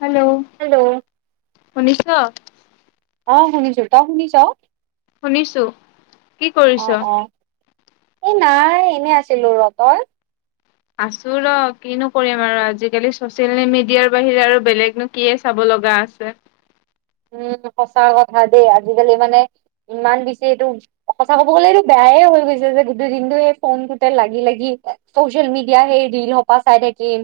Hello hello শুনিছা? অ, শুনিছো তই শুনিছ? শুনিছোঁ। অ', অ', এই নাই এনে আছিলো ৰ তই? আছো ৰ কি নকৰিম আৰু আজিকালি চচিয়েল মিডিয়াৰ বাহিৰে আৰু বেলেগ কিয়ে চাব লগা আছে। উম, সঁচা কথা দেই আজিকালি মানে ইমান বেচি এইটো কথা কব গ'লে এইটো বেয়ে হৈ গৈছে যে গোটেই দিনটো এই ফোনটোতে লাগি লাগি সোশিয়েল মিডিয়া সে ৰীল হপাছাই চাই থোক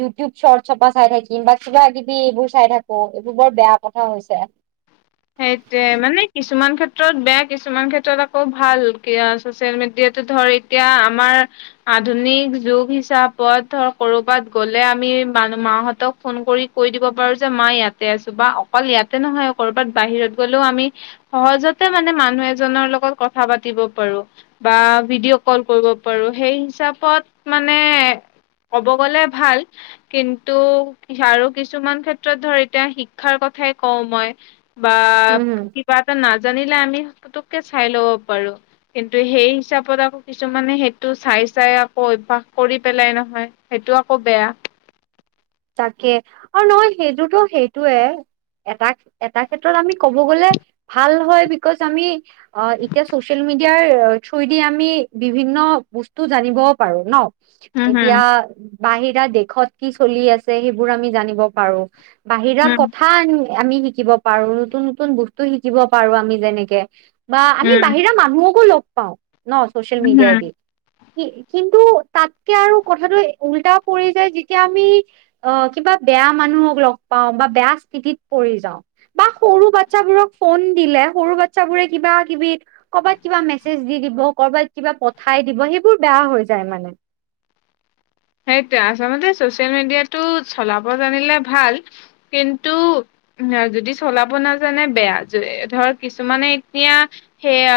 ইউটিউব শৰ্ট চপা চাই থাকিম, বা কিবা কিবি এইবোৰ চাই থাকো এইবোৰ বৰ বেয়া কথা হৈছে। সেইটোৱে মানে কিছুমান ক্ষেত্ৰত বেয়া কিছুমান ক্ষেত্ৰত আকৌ ভাল চচিয়েল মিডিয়াতটো ধৰি এতিয়া আমাৰ আধুনিক যুগ হিচাপত ধৰ কৰবাত গ'লে আমি মানু মাহঁতক ফোন কৰি কৈ দিব পাৰো যে মা ইয়াতে আছো বা অকল ইয়াতে নহয় কৰ'বাত বাহিৰত গ'লেও আমি সহজতে মানে মানুহ এজনৰ লগত কথা পাতিব পাৰো। বা ভিডিঅ' কল কৰিব পাৰো সেই হিচাপত মানে ক'ব গ'লে ভাল কিন্তু, আৰু কিছুমান ক্ষেত্ৰত ধৰ এতিয়া শিক্ষাৰ কথাই কওঁ মই বা উম কিবা এটা নাজানিলে আমি পতুককে চাই ল'ব পাৰো। কিন্তু সেই হিচাপত আকৌ কিছুমানে সেইটো চাই চাই আকৌ অভায়াস কৰি পেলাই নহয় সেইটো আকৌ বেয়া। তাকে, আৰু নহয় সেইটোতো সেইটোয়ে এটা এটা ক্ষেত্ৰত আমি কব গলে ভাল হয় বিকজ আমি অ, এতিয়া চচিয়েল মিডিয়াৰ থ্ৰইদি আমি বিভিন্ন বস্তু জানিবও পাৰো ন। হম হম এতিয়া বাহিৰা দেশত কি চলি আছে সেইবোৰ আমি জানিব পাৰো। বাহিৰা উম কথা খ আমি শিকিব পাৰো নতুন নতুন বস্তু শিকিব পাৰো আমি যেনেকে বা আমি উম বাহিৰা মানুহকো লগ পাও ন চচিয়েল উম হম মিডিয়াইদি। কি কিন্তু তাতকে আৰু কথাটো উল্টাও পৰি যায় যেতিয়া আমি অ, কিবা বেয়া মানুহক লগ পাও বা বেয়া স্থিতিত পৰি যাওঁ। বা সৰু বাচ্ছাবোৰক ফোন দিলে সৰু বাচ্ছাবোৰে কিবা কিবি ক'বাত কিবা মেছেজ দি দিব কৰবাত কিবা পঠাই দিব সেইবোৰ বেয়া হৈ যায় মানে। সেইটে আচলতে চচিয়েল মিডিয়াটো চলাব জানিলে ভাল কিন্তু যদি চলাব নাজানে বেয়া ধৰ কিছুমানে এতিয়া সেইয়া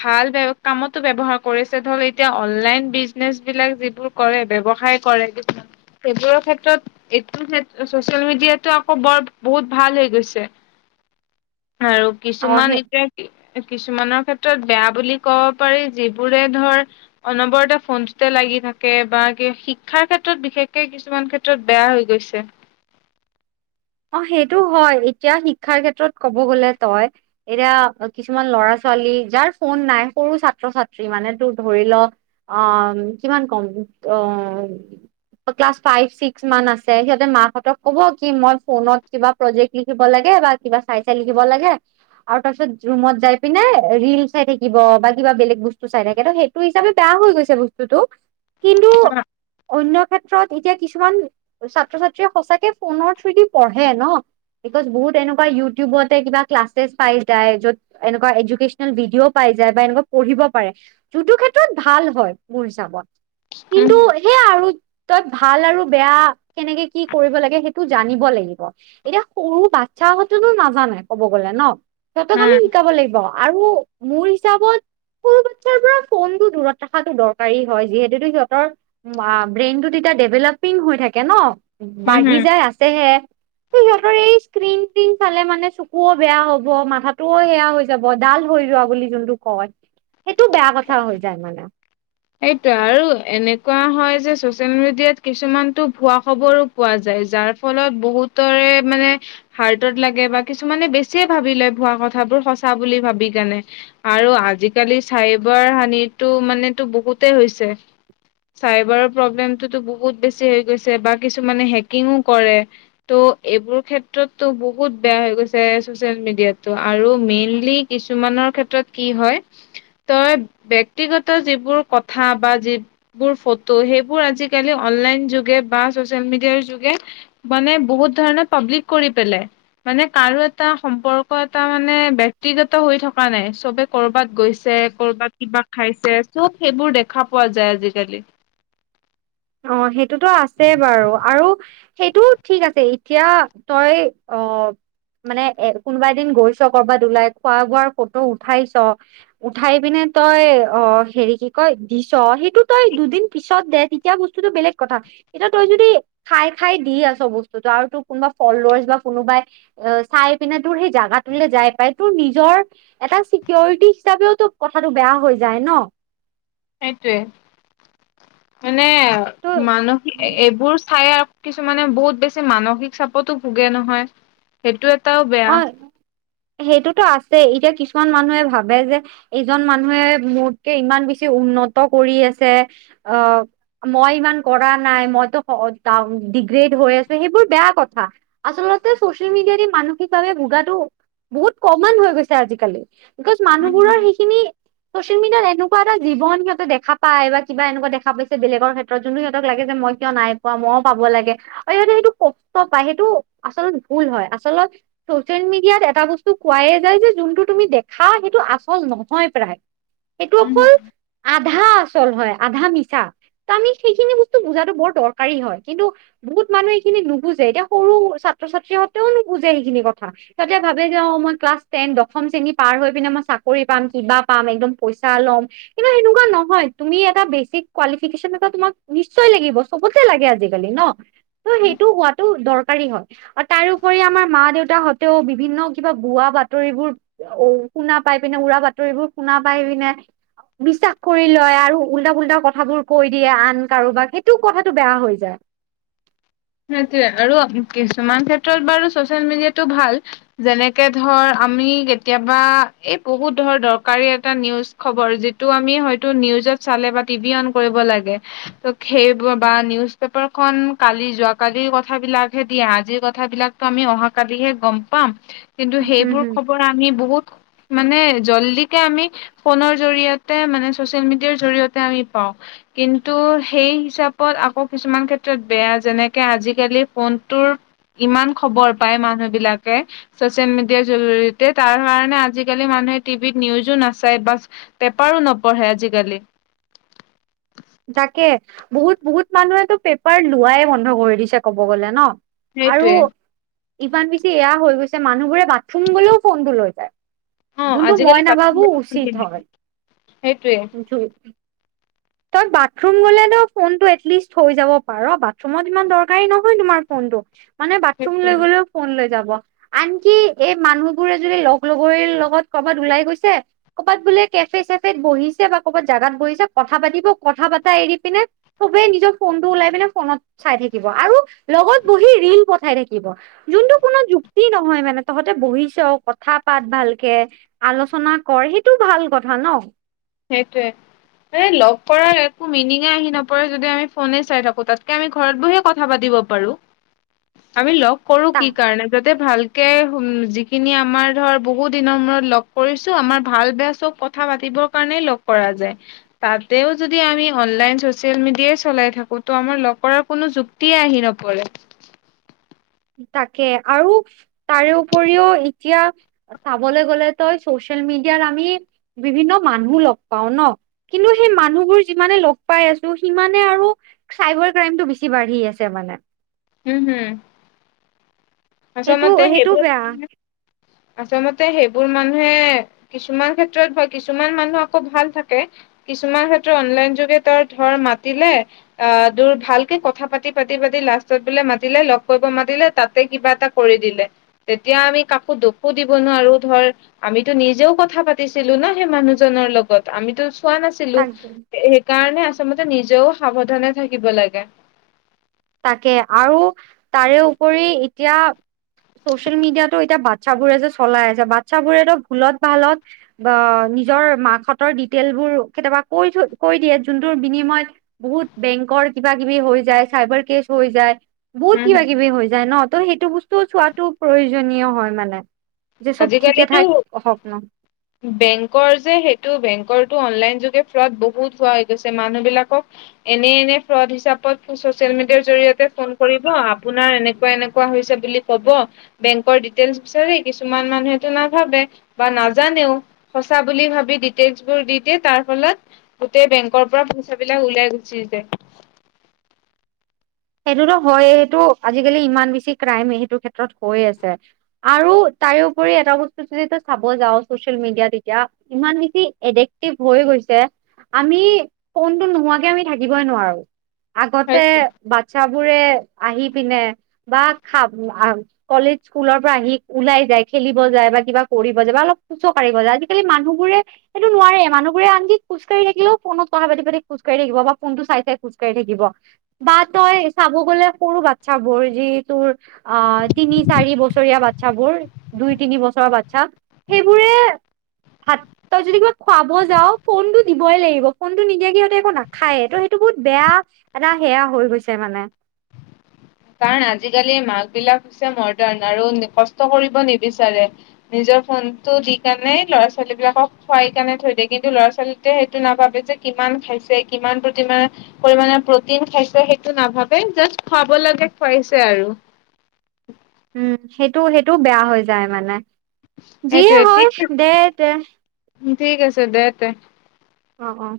ভাল কামতো ব্য্ৱহাৰ কৰিছে ধৰ এতিয়া অনলাইন বিজনেচ বিলাক যিবোৰ কৰে বেৱসায় কৰে কিছুমান সেইবোৰৰ ক্ষেত্ৰত এইটো ছচিয়েল মিডিয়াতটো আকৌ বৰ বহুত ভাল হৈ গৈছে। আৰু অ' সেই কিছুমান এতিয়া কিছুমানৰ ক্ষেত্ৰত বেয়া বুলি ক'ব পাৰি যিবোৰে ধৰ অনবৰতে ফোনতে লাগি থাকে বা কিব শ শিক্ষাৰ ক্ষেত্ৰত বিশেষকে কিছুমান ক্ষেত্ৰত বেয়া হৈ গৈছে। অ, সেইটো হয় এতিয়া শিক্ষাৰ ক্ষেত্ৰত ক'ব গলে তই এতিয়া কিছুমান ল'ৰা ছোৱালী যাৰ ফোন নাই সৰু ছাত্ৰ ছাত্ৰী মানে তোৰ ধৰি ল অ, কিমান কম অ ক্লাছ ফাইভ ছিক্স মান আছে সিহঁতে মাহঁতক ক'ব কি মই ফোনত কিবা প্ৰজেক্ট লিখিব লাগে বা কিবা চাই চাই লিখিব লাগে আৰু তাৰ পিছত ৰুমত যাই পিনে ৰিল চাই থাকিব বা কিবা বেলেগ বস্তু চাই থাকে ত' সেই তোৰ হিচাপে বেয়া হৈ গৈছে বস্তুটো। কিন্তু অ। অন্য ক্ষেত্ৰত এতিয়া কিছুমান ছাত্ৰ ছাত্ৰীয়ে সঁচাকে ফোনৰ থ্ৰদি পঢ়ে ন' বিকজ বহুত এনেকুৱা ইউটিউবতে কিবা ক্লাছেছ পাই যায় য'ত এনেকুৱা এডুকেশ্যনেল ভিডিঅ' পাই যায় বা এনেকুৱা পঢ়িব পাৰে যোনটো ক্ষেত্ৰত ভাল হয়, মোৰ হিচাপত উম কিন্তু সেয়া আৰু তই ভাল আৰু বেয়া কেনেকে কি কৰিব লাগে সেইটো জানিব লাগিব। এতিয়া সৰু বাচ্ছা হঁতেতো নাজানে কব গলে ন' সিহঁতক আমি হম শিকাব লাগিব। আৰু মোৰ হিচাপত সৰু বাচ্ছাৰ পৰা ফোনটো দূৰত ৰখাতো দৰকাৰী হয় যিহেতু সিহঁতৰ ব্ৰেইনটো তেতিয়া ডেভেলপিং হৈ থাকে ন' হম বাঢ়ি হম যায় আছেহে [inaudible] স্ক্ৰিন ত্ৰিন চালে মানে চকুও বেয়া হব, মাথাটোও সেয়া হৈ যাব ডাল হৈ যোৱা বুলি যোনটো কয় সেইটো বেয়া কথা হৈ যায় মানে সেইটো আৰু এনেকুৱা হয় যে ছ'চিয়েল মিডিয়াত কিছুমানটো ভুৱা খবৰো পোৱা যায় যাৰ ফলত বহুতৰে মানে হাৰ্টত লাগে বা কিছুমানে বেছিয়ে ভাবি লয় ভুৱা কথাবোৰ সঁচা বুলি ভাবি কেনে আৰু আজিকালি চাইবাৰ হানিটো মানো বহুতেই হৈছে চাইবাৰৰ প্ৰব্লেমটোতো বহুত বেছি হৈ গৈছে বা কিছুমানে হেকিংও কৰে। ত' এইবোৰ ক্ষেত্ৰতো বহুত বেয়া হৈ গৈছে ছ'চিয়েল মিডিয়াটো আৰু মেইনলি কিছুমানৰ ক্ষেত্ৰত কি হয়, তই ব্যক্তিগত যিবোৰ কথা বা যি বোৰ ফটো সেইবোৰ আজিকালি অনলাইন যোগে বা ছ'চিয়েল মিডিয়াৰ যোগে মানে বহুত ধৰণৰ পাব্লিক কৰি পেলাই মানে কাৰো এটা সম্পৰ্ক এটা মানে ব্যাক্তিগত হৈ থকা নাই চবে কৰ'বাত গৈছে কৰ'বাত কিবা খাইছে চব সেইবোৰ দেখা পোৱা যায় আজিকালি। অ', সেইটোতো আছে বাৰু আৰু সেইটো ঠিক আছে এতিয়া তই অ মানে এ কোনোবা এদিন গৈছ কৰ'বাত ওলাই খোৱা বোৱাৰ ফটো উঠাইছ' উঠাই পিনে তই অ', হেৰি কি কয় দিছ, সেইটো তই দুদিন পিছত দে এতিয়া বস্তুটো বেলেগ কথা এতিয়া তই যদি খাই খাই দি আছ' বস্তুটো আৰু তোৰ কোনোবা ফলছ বা কোনোবাই এ চাই পিনে তোৰ সেই জাগাটোলে যাই পাই তোৰ নিজৰ এটা ছিকিউৰিটি হিচাপেওতো কথাটো বেয়া হৈ যায় ন'। সেইটোৱ, মানে ত মানসিক এইবোৰ চাই আৰু কিছুমানে বহুত বেছি মানসিক চাপতো ভোগে নহয়, সেইটো এটাও বেয়া। অ সেইটোতো আছে এতিয়া কিছুমান মানুহে ভাবে যে এইজন মানুহে মোতকে ইমান বেছি উন্নত কৰি আছে আ মই ইমান কৰা নাই মইতো ডিগ্ৰেড হৈ আছোঁ সেইবোৰ বেয়া কথা। আচলতে ছ'চিয়েল মিডিয়া দি মানুহ ভোগাতো বহুত ক'মান হৈ গৈছে আজিকালি, বিকজ উম মানুহবোৰৰ সেইখিনি ছ'চিয়েল মিডিয়াত এনেকুৱা এটা জীৱন সিহঁতে দেখা পায়, বা কিবা এনেুৱা দেখা পাইছে বেলেগৰ ক্ষেত্ৰ ত' যোনো সিহঁতক লাগে যে মই কিয় নাই পোৱা ময়ো পাব লাগে। আৰু সিহঁতে সেইটো কষ্ট পায়, সেইটো আচলত ভুল হয় আচলত ছ'চিয়েল মিডিয়াত এটা বস্তু কোৱাই যায় যে যোনটো তুমি দেখা সেইটো আচল নহয় প্ৰায় এইটো উম অকল আধা আচল হয় আধা মিছা ত' আমি সেইখিনি বস্তু বুজাতো বৰ দৰকাৰী হয় কিন্তু বহুত মানুহ এইখিনি নুবুজে, এতিয়া সৰু ছাত্ৰ ছাত্ৰীহঁতেও বুজে সেইখিনি কথা। হতে ভাবে যে অ' মই ক্লাছ টেন, দশম শ্ৰেণী পাৰ হৈ পিনে মই চাকৰি পাম কিবা পাম একদম পইচা ল'ম। কিন্তু সেনেকুৱা নহয়, তুমি এটা বেচিক কলিফিকেশ্যন এটা তোমাক নিশ্চয় লাগিব। চবতে লাগে আজিকালি ন'? ত' সেইটো হোৱাটো দৰকাৰী হয় আৰু তাৰপৰি আমাৰ মা দেউতা তাহতেও বিভিন্ন কিবা বোৱা বাতৰিবোৰ অ' শুনা পাই পিনে উৰা বাতৰিবোৰ শুনা পাই পিনে বিশ্বাস কৰি লয় আৰু উল্টা পুল্টা কথাবোৰ কৈ দিয়ে আন কাৰোবাক সেইটো কথাাতটো বেয়া হৈ যায়। সেইটোৱে, আৰু কিছুমান ক্ষেত্ৰত বাৰু ছ'চিয়েল মিডিয়াটো ভাল। যেনেকে ধৰ আমি কেতিয়াবা এই বহুত ধৰ দৰকাৰী এটা নিউজ খবৰ যিটো আমি হয়তো নিউজত চালে বা টিভি অন কৰিব লাগে। ত' সেইবোৰ বা নিউজ পেপাৰখন কালি যোৱা কালিৰ কথা বিলাকহে দিয়া আজিৰ কথাবিলাকটো আমি অহাকালিহে গ'ম পাম। কিন্তু হুম সেইবোৰ হুম খবৰ আমি বহুত মানে জল্দিকে আমি ফোনৰ জৰিয়তে মানে চচিয়েল মিডিয়াৰ জৰিয়তে আমি পাওঁ। কিন্তু সেই হিচাপত আকৌ কিছুমান ক্ষেত্ৰত বেয়া যেনেক কে আজিকালি ফোনটোৰ ইমান খবৰ পায় মানুহবিলাকে। চচিয়েল মিডিয়াৰ জৰিয়তে, তাৰকাৰণে আজিকালি মানুহে টিভিত নিউজো নাচায় বাচ পেপাৰো নপঢ়ে আজিকালি। তাকে, বহুত বহুত মানুহেটো পেপাৰ লোৱাই বন্ধ কৰি দিছে ক'ব গলে ন'? আৰু সেইটোৱে ইমান বেছি এয়া হৈ গৈছে, মানুহবোৰে বাথৰুম গ'লেও ফোনটো লৈ যায়। অ যোনটো মই আজিকালি নাভাবো বাথৰুমতো উচিত পঢ়ি নাই হয়। সেইটোৱে তই বাথৰুম গলেনো ফোনটো এটলিচত থৈ যাব পাৰ, বাথৰুমত ইমান দৰকাৰী নহয় তোমাৰ ফোনটো। মানে বাথৰুম লৈ গ'লেও ফোন লৈ যাব, আনকি এই মানুহবোৰে যদি লগ লগৰীৰ লগত কৰবাত ওলাই গৈছে ক'ৰবাত বোলে কেফে চেফে বহিছে বা ক'ৰবাত জাগাত বহিছে, কথা পাতিব কথা পাতা এৰি পিনে চবেই নিজৰ ফোনটো ওলাই পিনে ফোনত চাই থাকিব আৰু লগত বহি ৰীল পঠাই থাকিব। যোনটো কোনো যুক্তি নহয় মানে, তহঁতে বহিছ কথা পাত ভালকে। আলোচনা কৰ সেইটো ভাল কথা ন'? সেইটোৱে। এ, লগ কৰা একো মিনিঙে আহি নপৰে যদি আমি ফোনে চাই থাকো, তাতকে আমি ঘৰত বহি ক কথা পাতিব পাৰোঁ। আমি ল'গ কৰো তা কি কাৰণে যাতে ভাল যিখিনি আমাৰ ধৰ বহু দিনৰ মূৰত লগ কৰিছোঁ, আমাৰ ভাল বেয়া চব কথা পাতিব কাৰণে লগ কৰা যায়। তাতেও যদি আমি অনলাইন চচিয়েল মিডিয়াই চলাই থাকো ত' আমাৰ লগ কৰাৰ কোনো যু তি আহি নপৰে। তাকে, আৰু তাৰে উপৰিও এতিয়া চাবলৈ গ'লে তই চচিয়েল মিডিয়াৰ আমি বিভিন্ন মানুহ লগ পাও ন'? কিন্তু সেই মানুহবোৰ য যিমানে লগ পাই আছোঁ সিমানে আৰু চাইবাৰ ক্ৰাইমটো বেছি বাঢ়ি আছে মানে। হুম, হুম। সেইটো আচমতে সেইটো সেইবোৰ, বেয়া আচলতে সেইবোৰ মানুহে কিছুমান ক্ষেত্ৰত বা কিছুমান মানুহ আকৌ ভাল থাকে। কিছুমান ক্ষেত্ৰত অনলাইন যোগে তাৰ ধৰ মাতিলে অ' দোৰ ভালকে কথা পাতি পাতি পাতি লাষ্টত বোলে মাতিলে লগ কৰিব মাতিলে তাতে কিবা এটা কৰি দিলে, তেতিয়া আমি কাকো দুখো দিব নোৱাৰো ধৰ আমিতো নিজেও কথা পাতিছিলোঁ ন' সেই মানুহজনৰ লগত, আমিতো চোৱা নাছি লোঁ, তাকে সেইকাৰণে আচলতে নিজেও সাৱধানে থাকিব লাগে। তাকে আৰু তাৰে উপৰি এতিয়া চচিয়েল মিডিয়াতো এতিয়া বাচ্ছাবোৰে যে চলাই আছে বাচ্ছাবোৰেতো ভুলত ভালত বা নিজৰ মাকহঁতৰ ডিটেইল বোৰ কেতিয়াবা কৈ থ কৈ দিয়ে যোনটোোৰ বিনিময়ত বহুত বেংকৰ কিবা কিবি হৈ যায় চাইবাৰ হৈ যায় বহুত কিবা কিবি হৈ যায় ন ত সেইটো বস্তু টো চোৱাতটো প্ৰয়োজনীয় হয় মানে। যে চব ঠিকে আজিকালিটো ঠাক হওক ন বেংকৰ যে সেইটো বেংকটো অনলাইন যোগে ফ্ৰড বহুত হোৱা হৈ গৈছে মানুহবিলাকক এনে এনে ফ্ৰড হিচাপত চচিয়েল মিডিয়াৰ জৰিয়তে ফোন কৰিব আপোনাৰ এনেকুৱা এনেকুৱা হৈছে বুলি হ'ব বেংকৰ ডিটেইলচ বিচাৰি কিছুমান মানুহেটো নাভাবে বা নাজানেও সঁচা বুলি ভাবি ডিটেইলছ বোৰ দি দিয়ে তাৰ ফলত গোটেই বেংকৰ পৰা পইচা বিলাক ওলাই গুছি যায়। সেইটোতো হয়েই, সেইটো আজিকালি ইমান বেছি ক্ৰাইম সেইটো ক্ষেত্ৰত হৈ আছে। আৰু তাৰপৰি এটা বস্তু যদি তই চাব যাও চচিয়েল মিডিয়াত এতিয়া ইমান বেছি এডেক্টিভ হৈ গৈছে আমি ফুনটো নোহোৱাকে আমি থাকিবই নোৱাৰো আগতে হয় বাচ্ছাবোৰে আহি পিনে বা খাব কলেজ স্কুলৰ পৰা আহি ওলাই যায় খেলিব যায় বা কিবা কৰিব যায় বা অলপ কুচ কঢ়িব যায় আজিকালি মানুহবোৰে সেইটো নোৱাৰে মানুহবোৰে আনক খোজকাঢ়ি থাকিলেও ফোনত কথা পাতি পাতি খোজকাঢ়ি থাকিব বা ফোনটো চাই চাই খোকাঢ়ি থাকিব। বা তই চাব গ'লে সৰু বাচ্ছাবোৰ যি তোৰ আ, তিনি চাৰি বছৰীয়া বাত বাচ্ছাবোৰ দুই তিনি বছৰৰ বাচ্ছা সেইবোৰে সাত তই যদি কিবা খুৱাব যাও ফোনটো দিবই লাগিব ফোনটো নিদিয়া সিহঁতে একো নাখায়ে ত' সেইটো বহুত বেয়া এটা সেয়া হৈ গৈছে মানে কাৰণ, আজিকালি মাক বিলাক হৈছে মডাৰ্ণ আৰু কষ্ট কৰিব নিবিচাৰে। নিজৰ ফোনটো দি কাৰণে ল'ৰা ছোৱালী বিলাকক খুৱাই কাৰণে থৈ দিয়ে কিন্তু ল'ৰা ছোৱালী তে সেইটো নাপাবে যে কিমান খাইছে কিমান প্ৰতিমান পৰিমানে প্ৰটিন খাইছে সেইটো নাভাবে, জাষ্ট খুৱাব লাগে খুৱাইছে আৰু। উম, সেইটো সেইটো বেয়া হৈ যায় মানে যিয়ে হয় দে দে। ঠিকেই আছে দে তে। অ', অ'।